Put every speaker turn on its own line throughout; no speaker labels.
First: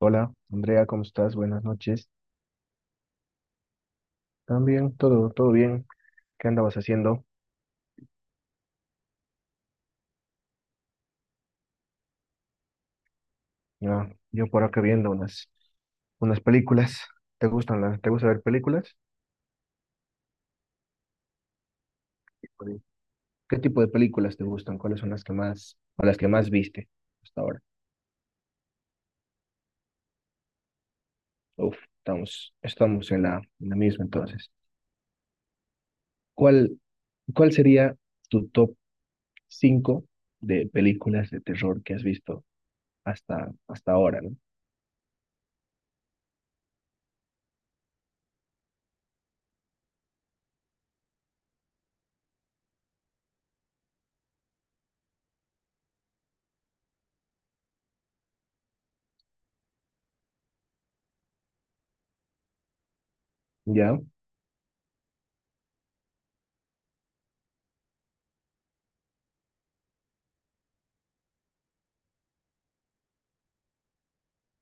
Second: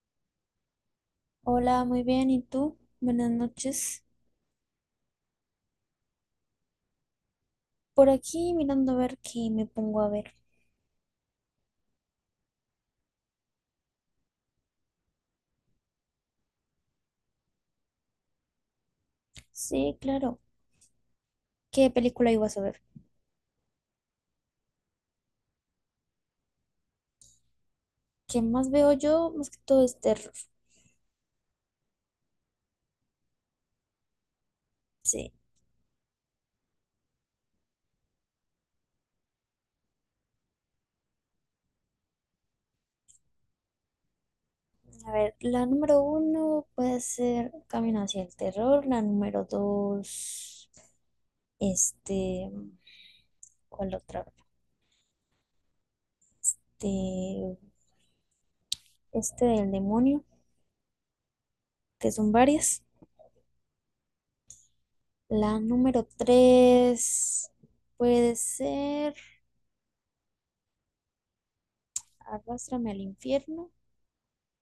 Hola, Andrea, ¿cómo estás? Buenas
Hola, muy
noches.
bien. ¿Y tú? Buenas noches.
También, todo bien. ¿Qué andabas haciendo?
Por aquí mirando a ver qué me pongo a ver.
Ah, yo por acá viendo unas películas. ¿Te gusta ver películas?
Sí, claro. ¿Qué película ibas a ver?
Sí. ¿Qué tipo de películas te gustan? ¿Cuáles son las que más viste hasta ahora?
¿Qué más veo yo? Más que todo es terror.
Uf, estamos en la misma entonces.
Sí.
¿Cuál, cuál sería tu top 5 de películas de terror que has visto hasta ahora, ¿no?
A ver, la número uno puede ser Camino hacia el terror. La número dos, este, ¿cuál otra? De, este del demonio, que son varias.
¿Ya?
La número tres puede ser Arrástrame al infierno.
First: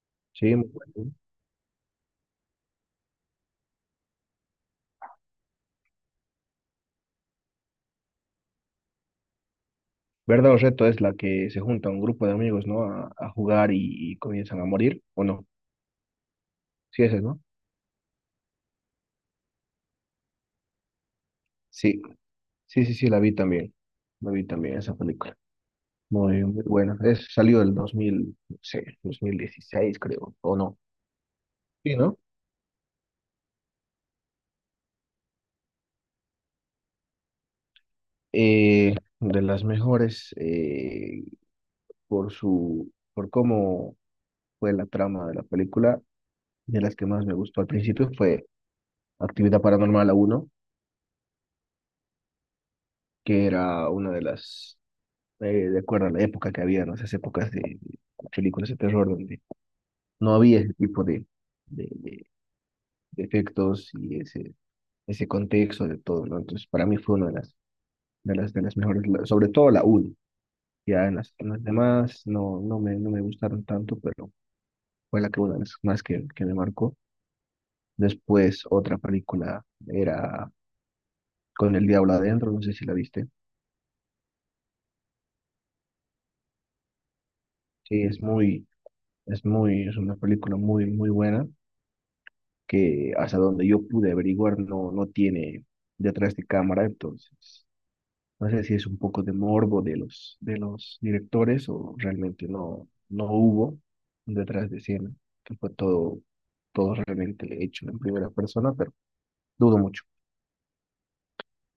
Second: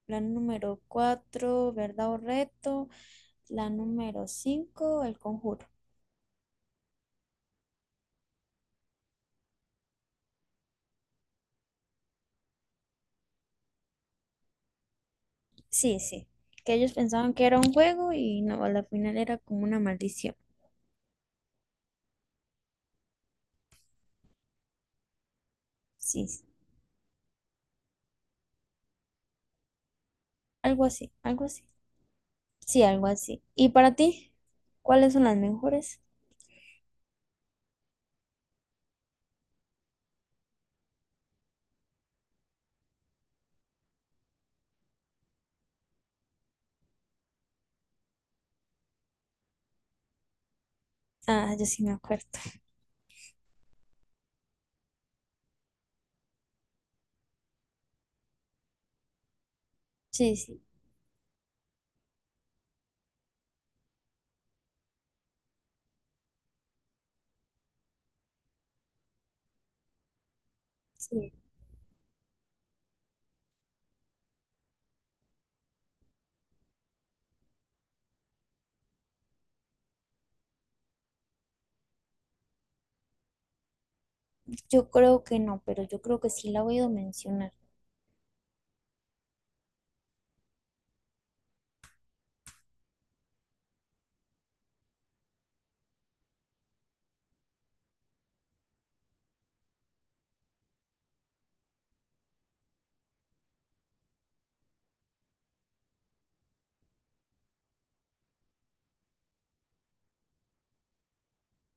La
Sí, muy
número
bueno.
cuatro, verdad o reto. La número cinco, el conjuro.
Verdad o reto es la que se junta un grupo de amigos, ¿no? A jugar y comienzan a morir, ¿o no?
Sí, sí. Que ellos
Sí, esa es,
pensaban
¿no?
que era un juego y no, a la final era como una maldición.
Sí, sí, sí, sí, la vi también. La vi también esa película.
Sí,
Muy,
sí.
muy buena. Salió el 2000 no sé, 2016 creo, ¿o no?
Algo así, algo así.
Sí, ¿no?
Sí, algo así. ¿Y para ti? ¿Cuáles son las mejores?
Eh, de las mejores por por cómo fue la trama de la película, de las que más me gustó al principio fue Actividad Paranormal uno
Ah, yo sí me acuerdo.
que era una de las eh, de acuerdo a la época que había, ¿no? Esas épocas de películas de terror donde no
Sí,
había
sí,
ese tipo de, de- de efectos y ese contexto de todo, ¿no? Entonces, para mí fue una de las mejores, sobre todo la 1. Ya en
sí.
las demás no me gustaron tanto, pero fue la que una de las más que me marcó. Después, otra película era Con el Diablo Adentro, no sé si la viste.
Yo creo que no, pero yo creo que sí la he oído mencionar.
Sí, es una película muy, muy buena que hasta donde yo pude averiguar no tiene detrás de cámara, entonces no sé si es un poco de morbo de los directores o realmente no hubo un detrás de escena, que fue todo realmente hecho en primera persona, pero dudo mucho.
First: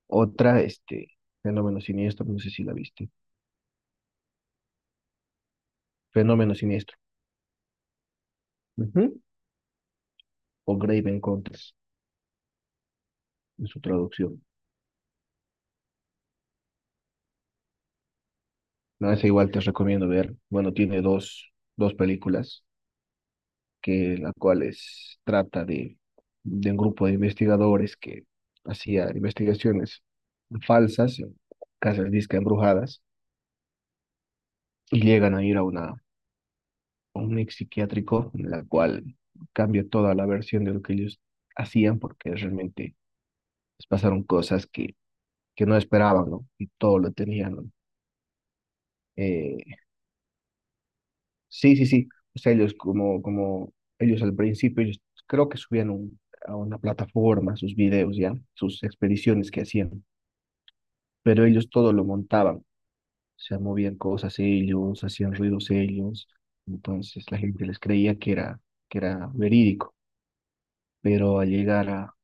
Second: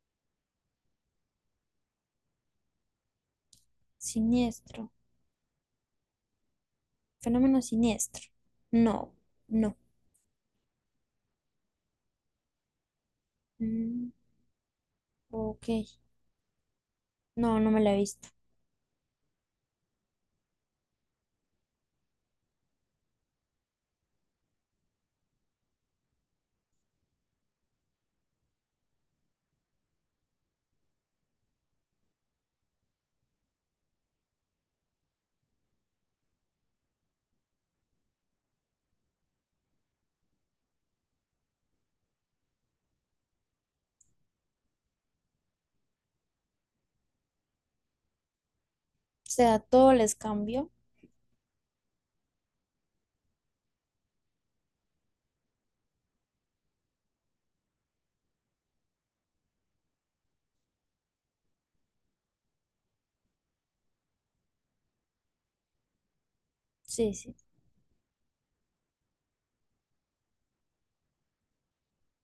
Otra, Fenómeno Siniestro, no sé si la viste,
Siniestro.
Fenómeno Siniestro,
Fenómeno siniestro. No,
ujú,
no.
o Grave Encounters, en su
Mm,
traducción.
ok. No, no me la he visto.
No, esa igual te recomiendo ver. Bueno, tiene dos películas que trata de un grupo de investigadores que hacían investigaciones falsas, en casas disque embrujadas, y llegan a ir a un ex psiquiátrico, en la cual cambia toda la versión de lo que ellos hacían, porque realmente les pasaron cosas que no esperaban, ¿no? Y todo lo tenían, ¿no?
O sea,
eh,
todo les cambió.
Sí, sí, sí. O sea, ellos como ellos al principio, ellos creo que subían a una plataforma sus videos, ya, sus expediciones que hacían, pero ellos todo lo montaban. O sea, movían cosas ellos, hacían ruidos ellos.
Sí,
Entonces
sí.
la gente les creía que era verídico. Pero al llegar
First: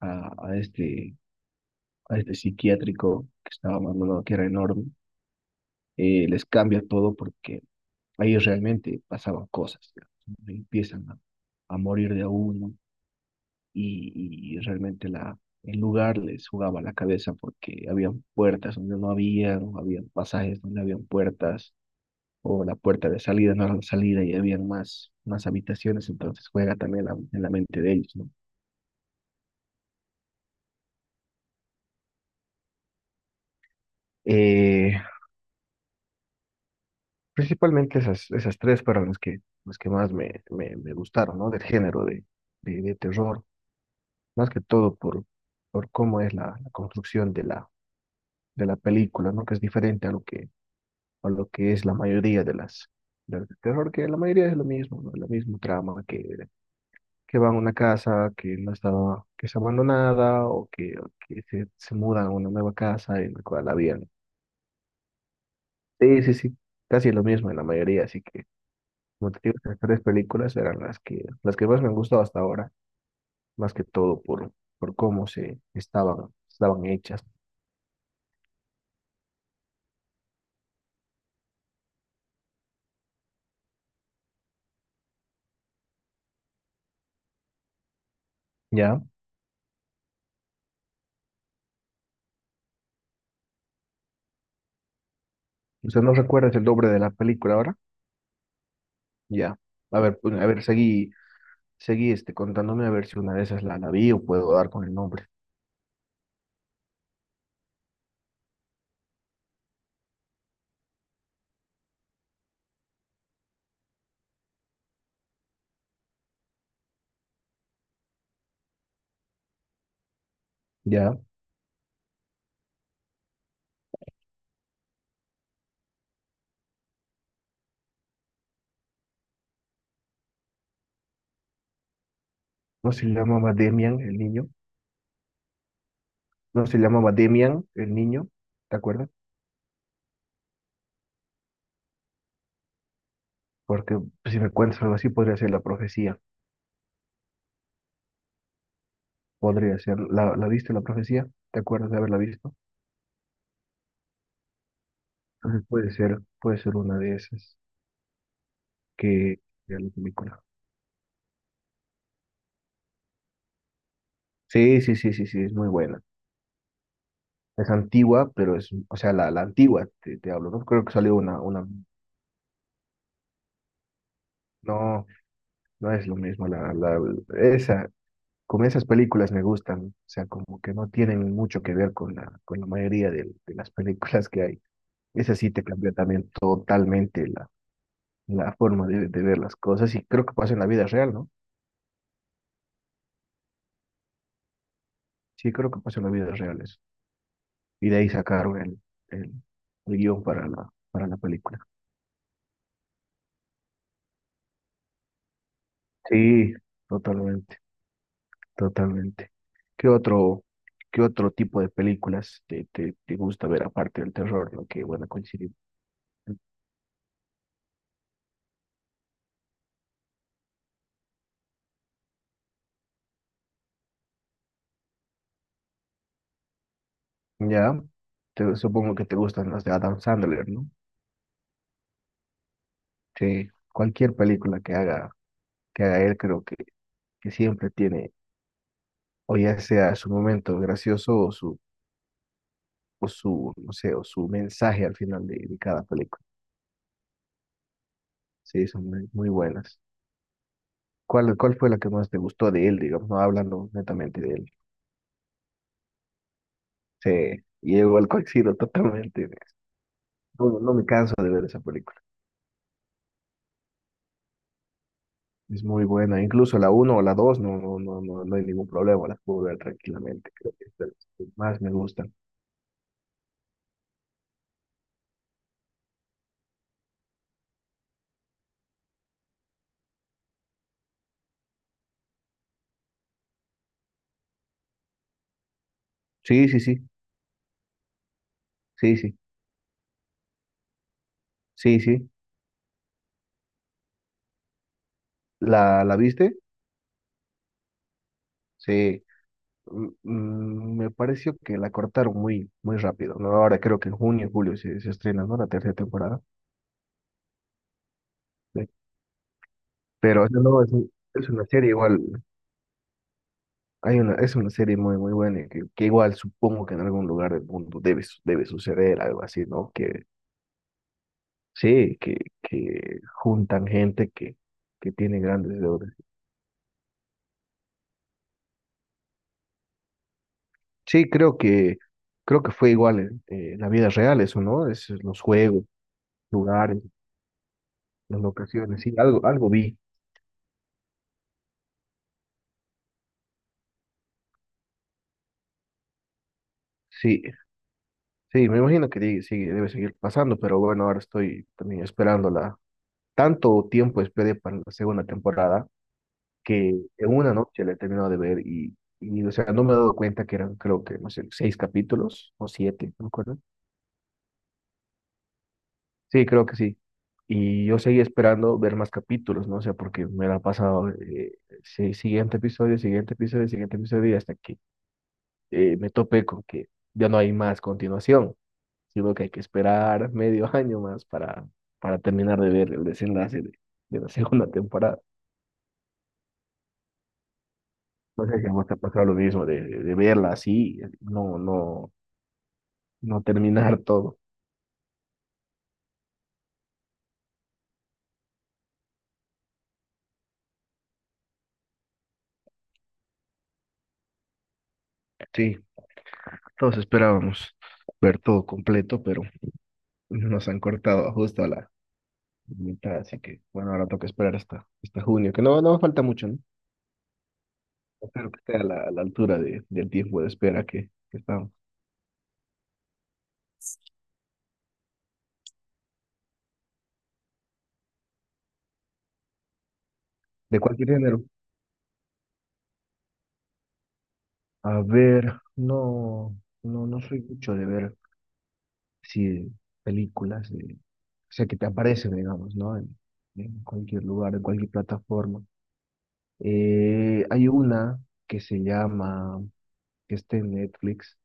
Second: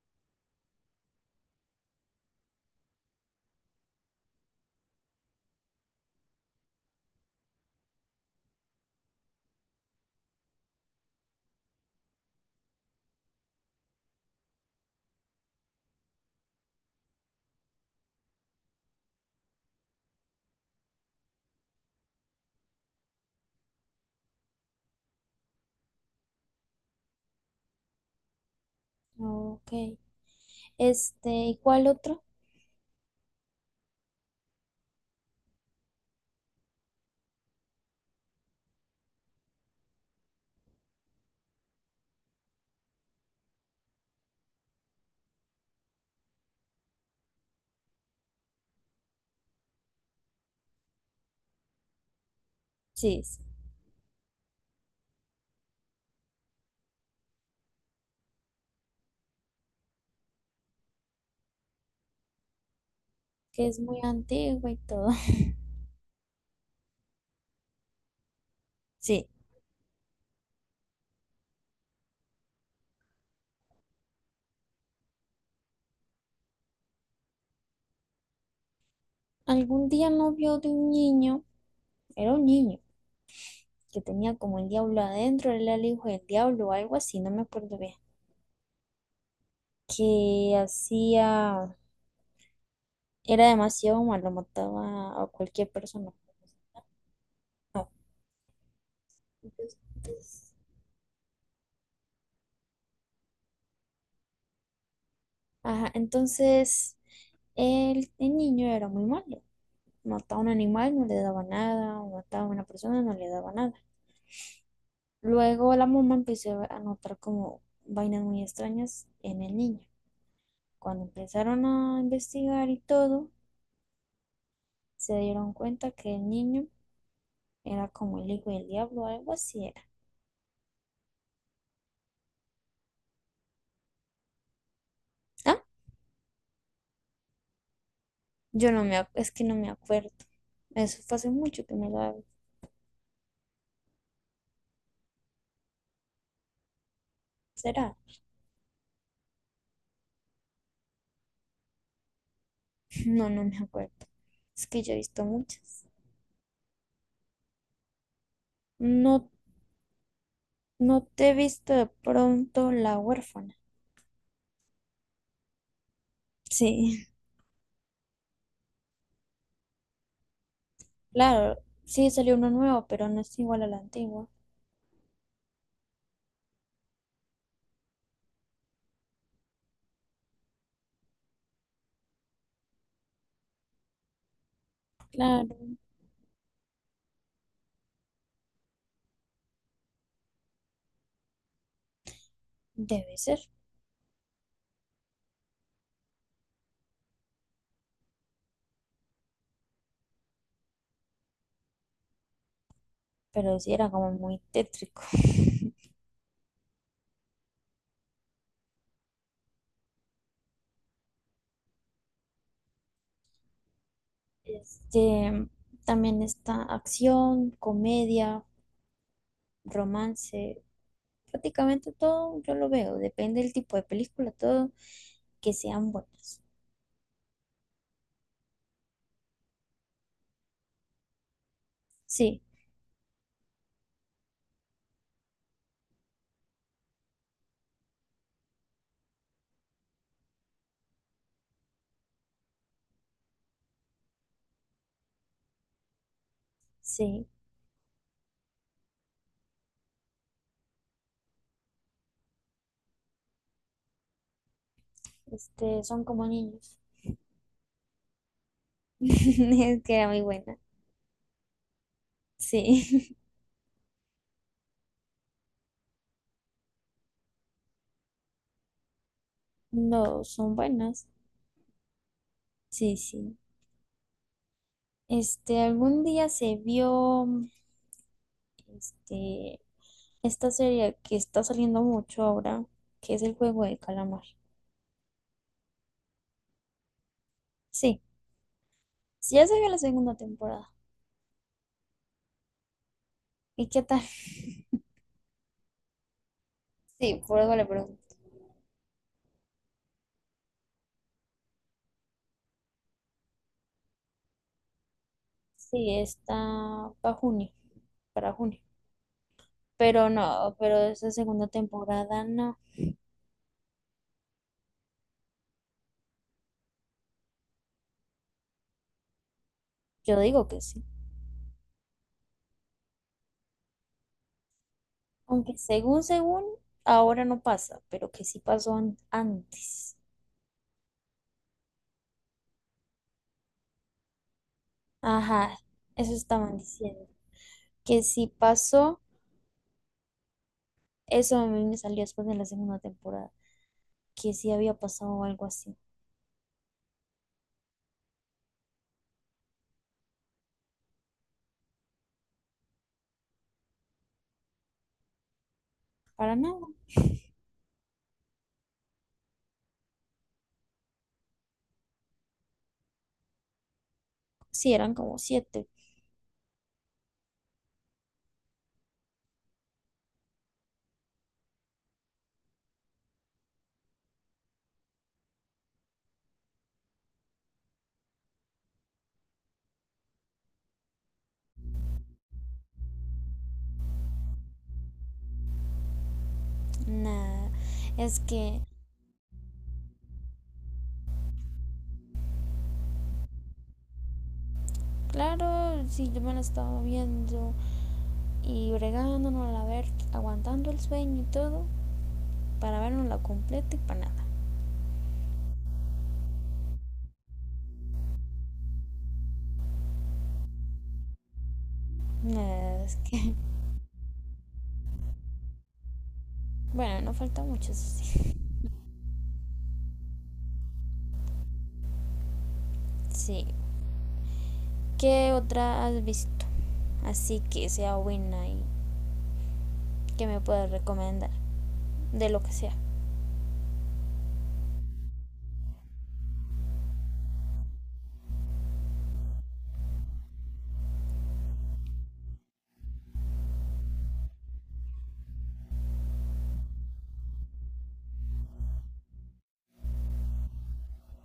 a, a este, a este psiquiátrico que estaba abandonado, que era enorme, les cambia todo porque ahí realmente pasaban cosas. Ya. Empiezan a morir de a uno y realmente el lugar les jugaba la cabeza porque habían puertas donde no habían, habían pasajes donde habían puertas, o la puerta de salida no era la salida y habían más habitaciones, entonces juega también en la mente de ellos, ¿no?
Ok. ¿Y cuál otro?
Eh, Principalmente esas tres fueron las que más me gustaron, ¿no? Del género de terror, más que todo por cómo es la construcción de la película, ¿no? Que es diferente a lo que es la mayoría de las
Sí,
de
sí,
las de terror, que la mayoría es lo mismo, ¿no? La misma trama que van a una casa que no estaba, que está abandonada o que se mudan a una nueva casa en la
que
cual
es muy
habían.
antiguo y todo.
Sí, sí, sí, casi lo mismo en la mayoría, así que
Sí.
como te digo, estas tres películas eran las que más me han gustado hasta ahora, más que todo por cómo se estaban hechas,
Algún día no vio de un niño, era un niño, que tenía como el diablo adentro, él era el hijo del diablo o algo así, no me acuerdo bien.
¿ya?
Que hacía, era demasiado malo, mataba a cualquier
Usted
persona.
¿no recuerda el nombre de la película ahora? Ya. A ver, pues, a
Entonces,
ver, seguí contándome a ver si una de esas la vi o puedo dar con el nombre.
Ajá, entonces el niño era muy malo. Mataba a un animal, no le daba nada, o mataba a una persona, no le daba nada. Luego la mamá empezó a notar como vainas muy extrañas en el niño. Cuando
Ya,
empezaron a investigar y todo, se dieron cuenta que el niño era como el hijo del diablo, algo así era.
no se llamaba Demian el niño,
Ah,
no se llamaba Demian el niño,
yo
¿te
no me,
acuerdas?
es que no me acuerdo. Eso fue hace mucho que me lo
Porque si me cuentas algo así, podría ser la profecía,
¿Será?
podría ser, ¿la viste la profecía? ¿Te acuerdas de haberla visto?
No, no me acuerdo. Es que yo he visto
Entonces
muchas.
puede ser una de esas
No,
que de la película.
no te he visto de pronto la huérfana.
Sí, sí, sí, sí, sí, es muy buena.
Sí.
Es antigua, pero o sea, la antigua, te hablo, ¿no? Creo que salió
Claro, sí salió uno nuevo, pero no es igual al antiguo.
no, no es lo mismo, esa, como esas películas me gustan, o sea, como que no tienen mucho que ver con la mayoría de las películas que hay. Esa sí
Claro,
te cambia también totalmente la forma de ver las cosas y creo que pasa en la vida real, ¿no?
debe ser,
Sí, creo que pasa en la vida real eso. Y de ahí sacaron el, el guión para la película.
pero sí era como muy tétrico.
Sí, totalmente, totalmente. ¿Qué otro, qué otro tipo de películas te gusta ver aparte del terror, ¿no? Que bueno,
Este,
coincidir.
también está acción, comedia, romance, prácticamente todo yo lo veo, depende del tipo de película, todo que sean buenas.
Ya, supongo que te gustan las de Adam Sandler, ¿no?
Sí,
Sí, cualquier película que haga él, creo que siempre tiene, o ya sea su momento gracioso no sé, o su mensaje al final de cada película.
sí,
Sí, son muy, muy buenas. ¿Cuál fue la que más te gustó de él, digamos, no hablando netamente de él?
son como niños.
Sí, y igual coincido totalmente.
Es que era muy buena.
No, no me canso de ver esa película.
Sí,
Es muy buena, incluso la uno o la 2 no, no, no, no, no hay ningún problema, las puedo ver
no,
tranquilamente, creo
son
que es de
buenas.
las que más me gustan.
Sí, sí. Algún día se vio este, esta serie que está saliendo mucho ahora, que es el juego de calamar.
Sí, sí, sí,
Sí,
sí, sí,
sí, ya salió la segunda temporada.
sí, sí.
¿Y qué tal?
¿La viste?
Sí, por algo le pregunto.
Sí. Me pareció que la cortaron muy, muy rápido, ¿no? Ahora creo que en junio, julio se estrena, ¿no? La tercera
Sí,
temporada.
está para junio, para junio.
Sí.
Pero
Pero o sea,
no,
no, es,
pero
un-
esa
es una
segunda
serie igual,
temporada no.
es una serie muy, muy buena y que igual supongo que en algún lugar del mundo debe suceder algo así, ¿no? Que
Yo digo que sí.
Sí, que juntan gente que tiene
Aunque
grandes deudas.
según, ahora no pasa, pero que sí pasó antes.
Sí, creo que fue igual en la vida real eso, ¿no? Es los
Ajá,
juegos,
eso estaban
lugares,
diciendo. Que
las
sí
locaciones, sí,
pasó,
algo vi.
eso a mí me salió después de la segunda temporada. Que sí había pasado algo así.
Sí, sí, me imagino que sí, debe seguir pasando, pero bueno, ahora estoy también esperándola. Tanto tiempo esperé para la segunda temporada
Para nada.
que en una noche la he terminado de ver y, o sea, no me he dado cuenta que eran, creo que, no sé, seis capítulos o siete, ¿no?
Sí, eran como siete.
Sí, creo que sí. Y yo seguí esperando ver más capítulos, ¿no? O sea, porque me la pasaba sí, siguiente episodio, siguiente episodio, siguiente episodio, y hasta que me topé con que ya no hay más continuación, sino que hay que esperar medio año más para terminar de ver el desenlace de la segunda temporada.
Nada. Es
No sé si a
que,
vos te ha pasado lo mismo de verla así, no terminar todo.
claro, si yo me la estaba viendo y bregándonos a ver, aguantando el sueño y todo, para vernos la completa y para nada.
Sí, todos esperábamos ver todo completo, pero nos han cortado justo a la
Nada, es
mitad, así
que,
que bueno, ahora toca esperar hasta junio, que no falta mucho, ¿no?
bueno, no falta mucho, eso
Espero
sí.
que esté a la altura del tiempo de espera que estamos.
Sí. ¿Qué otra has visto? Así que sea buena y que me
¿De
puedas
cualquier género?
recomendar. De lo que sea.
A ver, no soy mucho de ver sí, películas, o sea, que te aparecen, digamos, ¿no? En cualquier lugar, en cualquier plataforma. Hay una que se llama, que está en Netflix,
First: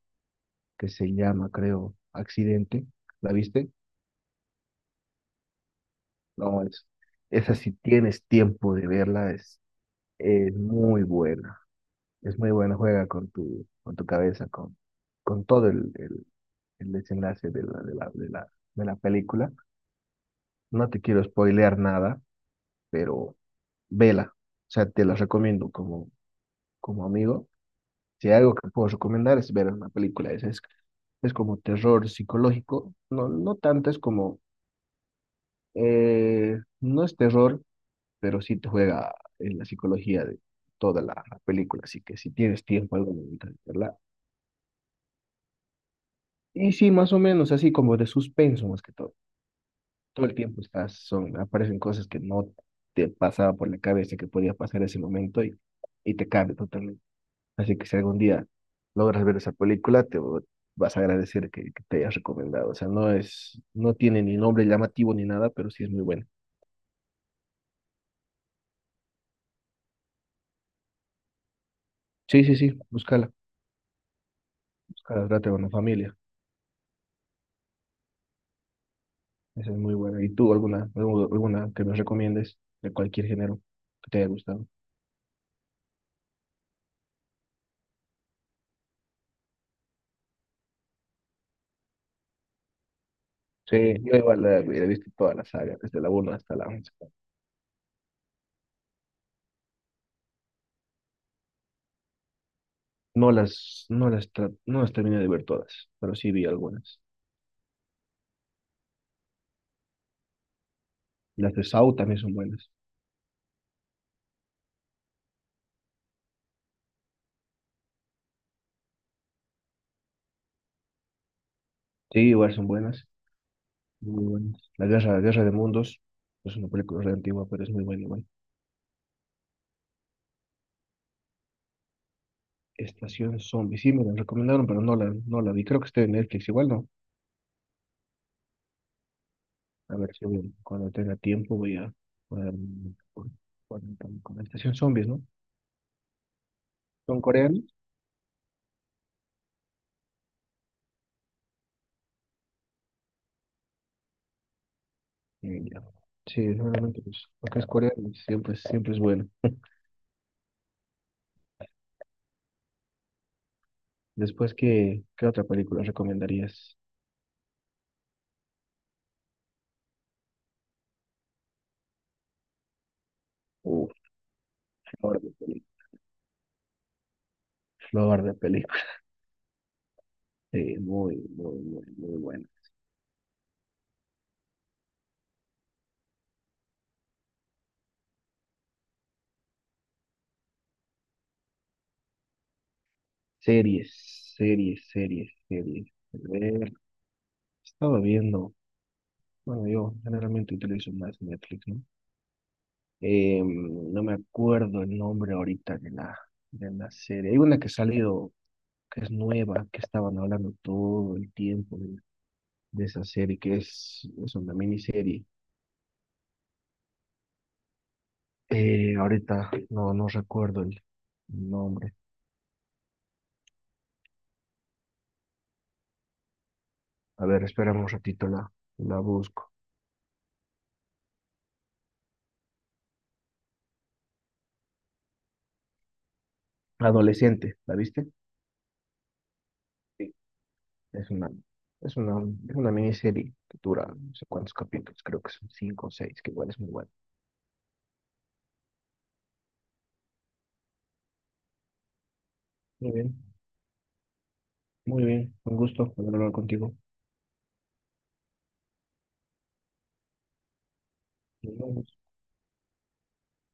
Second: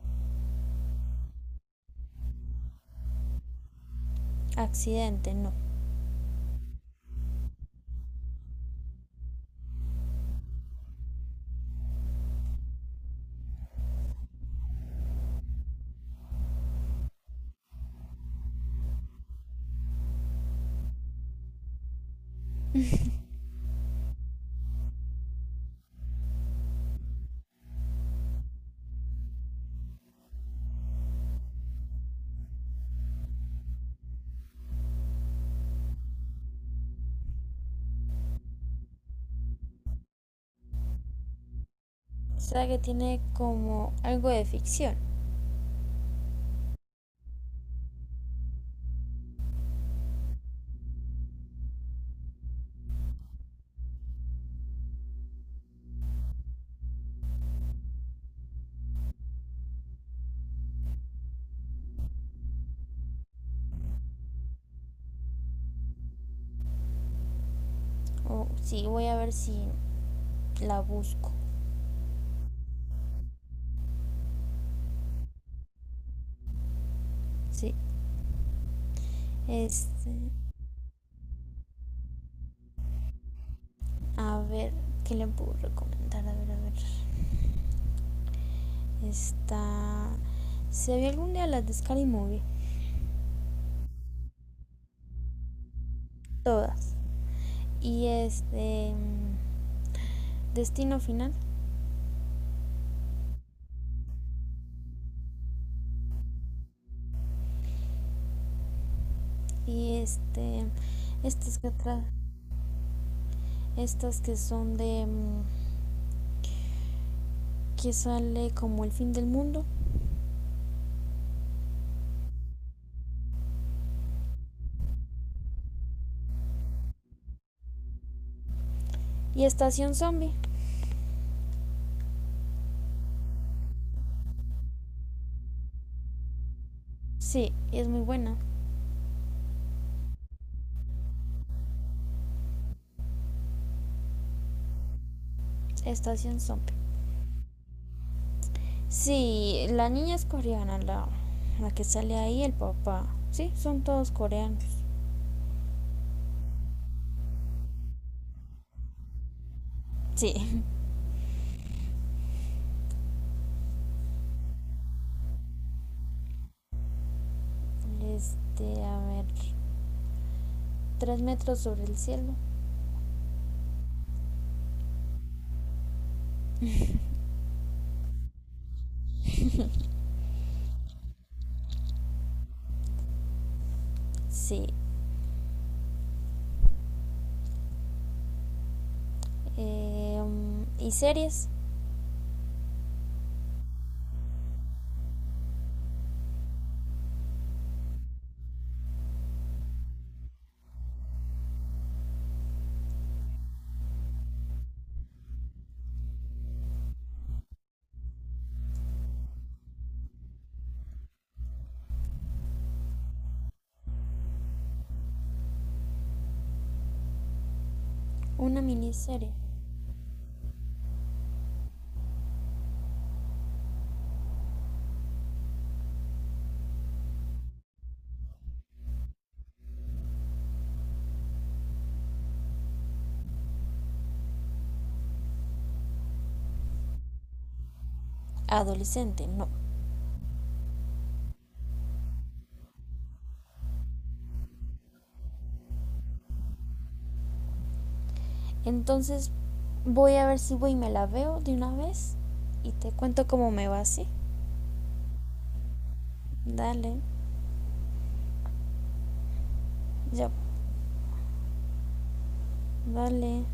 que se llama, creo, Accidente. ¿La viste?
Accidente, no.
No, esa si tienes tiempo de verla, es muy buena. Es muy buena, juega con tu cabeza, con todo el desenlace de la película. No te quiero spoilear nada, pero vela. O sea, te la recomiendo como amigo. Si hay algo que puedo recomendar es ver una película. Es como terror psicológico. No, no tanto, es como, no es terror pero sí te juega en la psicología de toda la película, así que si
O
tienes
sea que
tiempo, algo
tiene
de
como
verla.
algo de ficción.
Y sí, más o menos así como de suspenso más que todo. Todo el tiempo aparecen cosas que no te pasaba por la cabeza que podía pasar ese momento y te cambia totalmente. Así que si algún día logras ver esa película, vas a agradecer que te hayas recomendado. O sea, no es, no tiene ni nombre llamativo ni nada, pero sí es muy buena.
Oh, sí, voy a ver si la busco.
Sí, sí, sí, búscala, búscala, trata con la familia.
Sí.
Esa es muy
Este,
buena. ¿Y tú alguna, alguna que nos recomiendes de cualquier género que te haya
a
gustado?
ver, ¿qué le puedo recomendar? A ver, a ver. Está. Se vi algún día las de Scary Movie.
Sí, yo igual he visto toda la saga, desde la 1 hasta la 11.
Todas. Y Destino Final.
No las terminé de ver todas, pero sí vi algunas.
Y
Las
Estas
de
que
Saw
atrás.
también son buenas.
Estas que son de. Que sale como el fin del mundo.
Sí, igual son buenas, muy buenas. La Guerra de Mundos es una película re antigua, pero es muy buena igual.
Y Estación Zombie.
Estación Zombie, sí me la recomendaron, pero no la vi. Creo que está en Netflix, igual no.
Sí, es muy buena.
A ver si cuando tenga tiempo voy a poner por- la estación zombies, ¿no?
Estación Zombie.
Son coreanos.
Sí, la niña es coreana, la que sale ahí, el papá. Sí, son todos coreanos.
Y ya. Sí, seguramente pues, porque es coreano, siempre, siempre es bueno.
Sí.
Después, ¿qué otra película recomendarías?
A ver, tres metros sobre el cielo.
Uf, flor de película. Flor de película. Sí, muy, muy, muy, muy buena.
Sí. Y series,
Series, series, series, series. A ver, estaba viendo, bueno, yo generalmente utilizo más Netflix, ¿no? No me acuerdo el nombre ahorita de la serie. Hay una que ha salido, que es nueva, que estaban hablando todo el tiempo de esa serie, que es una miniserie.
una miniserie.
Ahorita no recuerdo el nombre. A ver, espérame un ratito, la busco. Adolescente, ¿la viste?
Adolescente, no.
Sí. Es una, es una, es una miniserie que dura no sé cuántos capítulos, creo que son cinco o seis, que igual es muy bueno.
Entonces voy a ver si voy y me la veo de una vez y te
Muy bien,
cuento cómo me va, ¿sí?
muy bien, un gusto hablar contigo.
Dale, ya, dale.